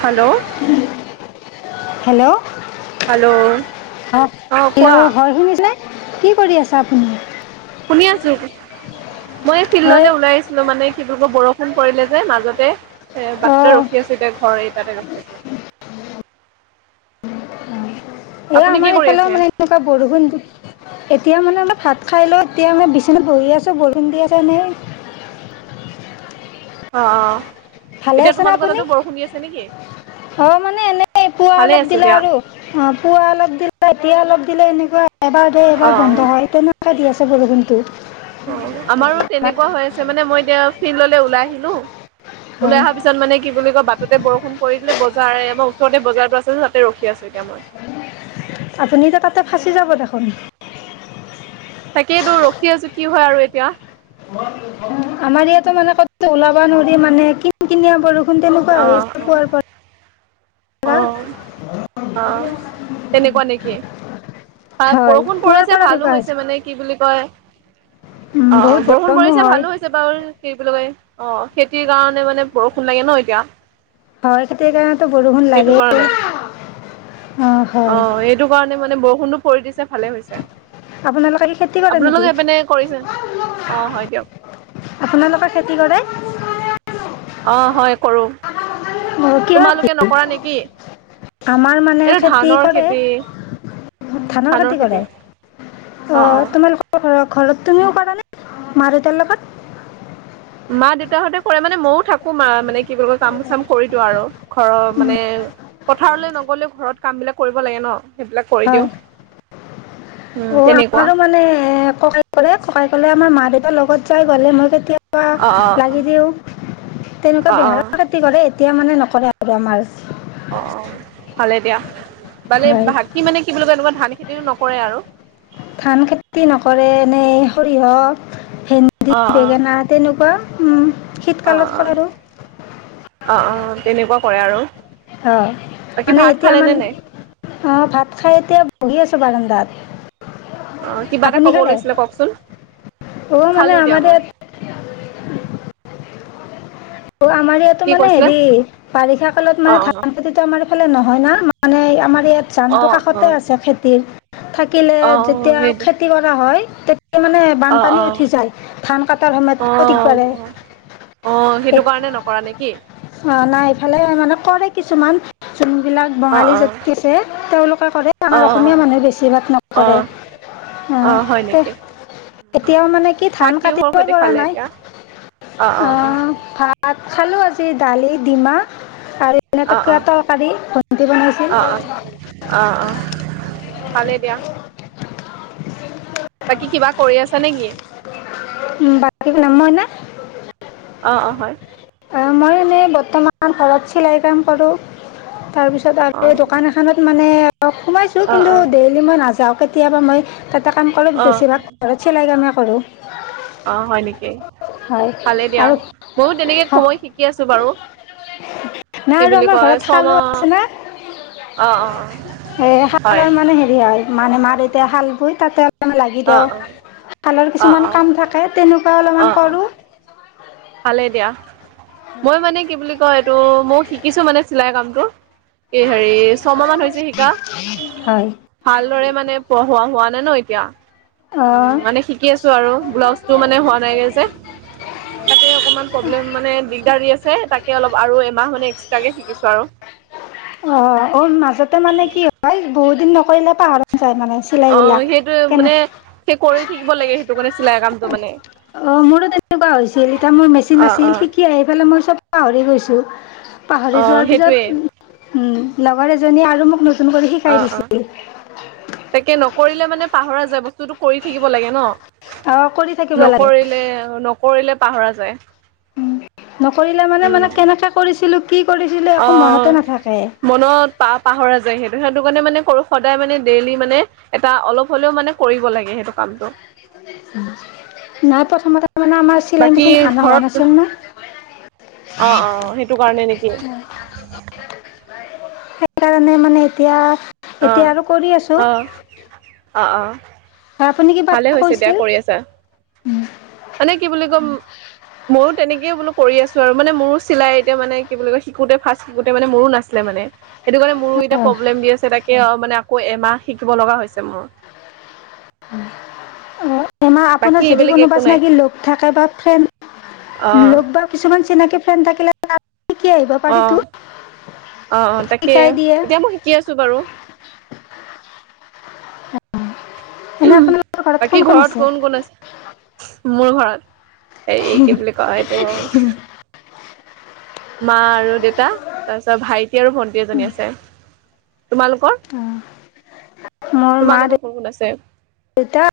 Hello. Hello. Hello অ কোৱা [unintelligible] হয় শুনিছেনে? কি কৰি আছা আপুনি? শুনি আছো। মই এই হয় ফিল্ডলে ওলাই আহিছিলো মানে সবোৰাক বৰষুণ পৰিলে যে মাজতে। এ' বাটতে অঁ ৰখি আছিল দে ঘৰত। তাৰে ব্যিছ [inaudible] এ' আমাৰ এইফালে আছে মানে এনেকুৱা বৰষুণ এতিয়া মানে অলপ ভাত খাই লৈ তেতিয়া মানে বিচনাত বহি আছোঁ বৰষুণৰ দি আছে নে অঁ অঁ। ভালে আছেনে আপুনি? অ' মানে এনে পুৱা ভালে অলপ আছো দিলে দিয়া আৰু অ' পুৱা অলপ দিলে! এতিয়া অলপ দিলে এনেকুৱা। এবাৰ দিয়ে অ এবাৰ বন্ধ হয় তেনেকুৱাকে দি আছে। চব কিন্তু [inaudible] অ' আমাৰো তেনেকুৱা হৈ আছে মানে মই এতিয়া ফিল্ডলে ওলাই আহিলো। ওলাই হয় অহাৰ পিছত মানে কি বুলি কয় বাটতে বৰষুণ কৰি বজাৰ আমাৰ ওচৰতে বজাৰ টো আছে তাতে ৰখি আছো এতিয়া মই। আপুনি এতিয়া তাতে ফাঁচি যাব দেখোন। তাকেতো ৰোখি আছোঁ কি হয় আৰু এতিয়া। আমাৰ ইয়াতো মানে ক'তো ওলাবা নোৱাৰ মানে কিন কিনি বৰষুণ। তেনেকুৱা অ অ হৈ আছে পুৱাৰ অ পৰা অহ তেনেকুৱা নেকি হয় বৰষুণ পুৱাৰ পৰিছে পৰা ভালো তেনেকুৱা হৈছে মানে কি বুলি কয় উম, অ বহুত বৰষুণ গৰমো পৰিছে হয় ভালো হৈছে বাৰু কি বুলি কয় অ খেতিৰ কাৰণে মানে বৰষুণ লাগে ন। এতিয়া হয় খেতি কাৰণে বৰষুণ সেইটো লাগে কাৰণে অ হয় বৰষুণতো পৰি দিছে ভালে হৈছে। আপোনালোকে কি খেতি কৰে আপোনালোকে নেকি? এইপিনে কৰিছে? অ হয় দিয়ক আপোনালোকে খেতি কৰে? অ' হয় কৰোঁ। অ' কিহৰ খেতি? আমাৰ মানে এইটো খেতি ধানৰ কৰে। খেতি ধানৰ খেতি কৰে। অ' তোমালোকৰ ধৰক ঘৰত তুমিও কৰা নে মা দেউটাৰ লগত? মা দেউতাহতে কৰে মানে মইও থাকো মা মানে কি বুলি কয় কাম চাম কৰি দিওঁ আৰু ঘৰৰ মানে পথাৰলৈ নগ'লেও ঘৰত কাম বিলাক কৰিব লাগে ন! সেইবিলাক কৰি দিওঁ হয়। উম অ' তেনেকুৱা আমাৰো মানে ককাই কৰে ককাই আমাৰ মা দেউতাৰ লগত যাই গ'লে মই কেতিয়া অ অ লাগি দিও অ অ তেনেকুৱা বেহাৰৰ খেতি কৰে তেতিয়া মানে নকৰে আৰু আমাৰ অ অ ভালে দিয়া মানে হয় ভাক মানে কি বুলি কয় এনেকুৱা ধান খেতি খেতি নকৰে আৰু ধান খেতি নকৰে নে সৰিয়হক হেন্দ অ অ বেঙেনা তেনেকুৱা অ অ শীতকালত অ কল আৰু অ অ তেনেকুৱা কৰে আৰু অ বাকী মানে ভাত এতিয়া খালে নে মান নাই অ ভাত খাই এতিয়া বহি আছো [unintelligible] অ কিবা এটা কব লৈছিলে কওকচোন অঁ মানে খালো দিয়া আমাৰ মই ইয়াত [inaudible] অ আমাৰ ইয়াতো কি মানে কৈছিলে হেৰি বাৰিষা কালত অ মানে ধান খেতিটো আমাৰ এইফালে নহয় না মানে আমাৰ ধান অ অ অ কাষতে আছে খেতিৰ থাকিলে অ অ যেতিয়া সেইটো খেতি কৰা হয় মানে অ বানপানী উঠি যায় ধান কটাৰ অ অ অ সময়ত অ সেইটো কাৰণে নকৰা নেকি নাই ইফালে আ মানে কৰে কিছুমান যোনবিলাক অ বঙালী অ জাতি আছে তেওঁলোকে কৰে অ আমাৰ অসমীয়া মানুহে বেছি ভাগ অ অ নকৰে অ হয় নেকি এতিয়াও মানে কি ভাত ধান কিহৰ কাটিবই সৈতে পৰা খালে নাই এতিয়া অ অ অ অহ ভাত চালোঁ আজি দালি ডিমাহ আৰু এনে অ তৰকাৰী ভণ্টি বনাইছীল। অ অ উ অ অ ভালে দিয়া বাকী কিবা কৰি আছা নেকি উম, বাকী বনাম মই না অ অ হয় অ, মই এনেই বৰ্তমান ঘৰত চিলাই কাম কৰোঁ তাৰপিছত অ আৰু এই দোকান এখনত মানে সোমাইছো অ কিন্তু অ ডেইলি মই নাযাও কে কেতিয়াবা মই তাতে কাম কৰোঁ অ বেছিভাগ ঘৰত চিলাই কামে পাৰোঁ অ, হয় নেকি। হয় ভালে দিয়া আৰু ময়ো তেনেকৈ কবলৈ শিকি আছোঁ বাৰু। নাই কি আৰু বুলি আমাৰ কয় ঘৰত শালো আছে না ছমাহ অঁ, অঁ, এই হয়। শালৰ মানে হেৰি হয় মা, মানে দেউতাই হাল বৈ তাতে লাগি অ দাও। অ খালৰ অ কিছুমান কাম অ থাকে তেনেকুৱা অ অলপমান অ কৰোঁ ভালেই দিয়া। মই মানে কি বুলি [unintelligible] এইটো মইও শিকিছো মানে চিলাই কামটো। এই হেৰি, ছমাহ মান হৈছে শিকা, হয় ভালদৰে মানে পঢ়োৱা হোৱা ন [unintelligible] এতিয়া। অঁ উ, মানে শিকি আছো আৰু ব্লাউজটো মানে হোৱা নাই গে যে। এ অকমান প্ৰব্লেম মানে দিগদাৰ আছে, তাকে অলপ আৰু এমাহ মানে এক্সট্ৰাকে শিকিছো অঁ অঁ মাজতে মানে আৰু। কি হয় বহুত দিন নকৰিলে পাহৰা যায় মানে, চিলাই অ গিলাক, সেইটো কেনে মানে সেই কৰি থাকিব লাগে সেইটো কাৰণে চিলাই কামটো মানে অ', মোৰো তেনেকুৱা হৈছিল, এতিয়া মোৰ মেচিন অ আাছিল অ শিকি আহি পালে মই চব পাহৰি গৈছো। পাহৰি অ যোৱাৰ পিছত, সেইটোৱে উম। লগৰ এজনীয়ে আৰু মোক কৰি শিকাই অ', দিছিল অ', তাকে নকৰিলে মানে পাহৰা বস্তুটো কৰি থাকিব লাগে ন। অঁ কৰি থাকিব লাগে নকৰিলে, নকৰিলে পাহৰা যায়। নকৰিলে মানে-মানে উম কেনেকে কৰিছিলো কি কৰিছিলো একো মনতে অ', নাথাকে মনত পা-পাহৰা যায় সেইট ত', সেইটো কাৰণে মানে কৰোঁ, সদায় মানে ডেইলি মানে এটা অলপ হ'লেও মানে কৰিব লাগে সেইটো কামটো। নাই প্ৰথমতে মানে আমাৰ চিলাই বাকী মেচিন আনা হোৱা ঘৰত, নাছিল ন অ' অ', সেইটো কাৰণে নে কি? সেইকাৰণে মানে এতিয়া এতিয়া অ', আৰু কৰি আছো অ', অ' অ' আৰু আপুনি কিবা ভালে এটা হৈছে দিয়া কৈছিল? কৰি আছা মানে কি বুলি কয়, মইয়ো তেনেকে বোলো কৰি আছোঁ আৰু, মানে মোৰো চিলাই এতিয়া মানে কি বুলি কয়, শিকোতে ফাৰ্ষ্ট শিকোঁতে মানে মোৰো নাছিলে মানে, সেইটো কাৰণে মোৰো এতি অ প্ৰলেম দি আছে তাক মানে আকৌ এমাহ শিকিব লগা হৈছে মোৰ। মা আপোনাৰ বাকী [inaudible] বেলেগ কোনোবা একো নাই চিনাকি লোক থাকে বা ফ্ৰেড অ', বা কিছুমান চিনাকে ফ্ৰেণ্ড থাকিলে শিকি আহিব পাৰিতো আহ আহ অ তাকেই শিকাই দিয়ে এতিয়া মই শিকি আছো বাৰু! এনে আপোনালোকৰ কোন বাকী ঘৰত আছে কোন কোন আছে! মোৰ ঘৰত? এই কি বুলি এইটো মা আৰু দেউতা তাৰ পিছত ভাইট আৰু ভন্টি এজনী আছে। তোমালোকৰ? মোৰ মা তোমালোকৰ কোন কোন আছে? দেউতা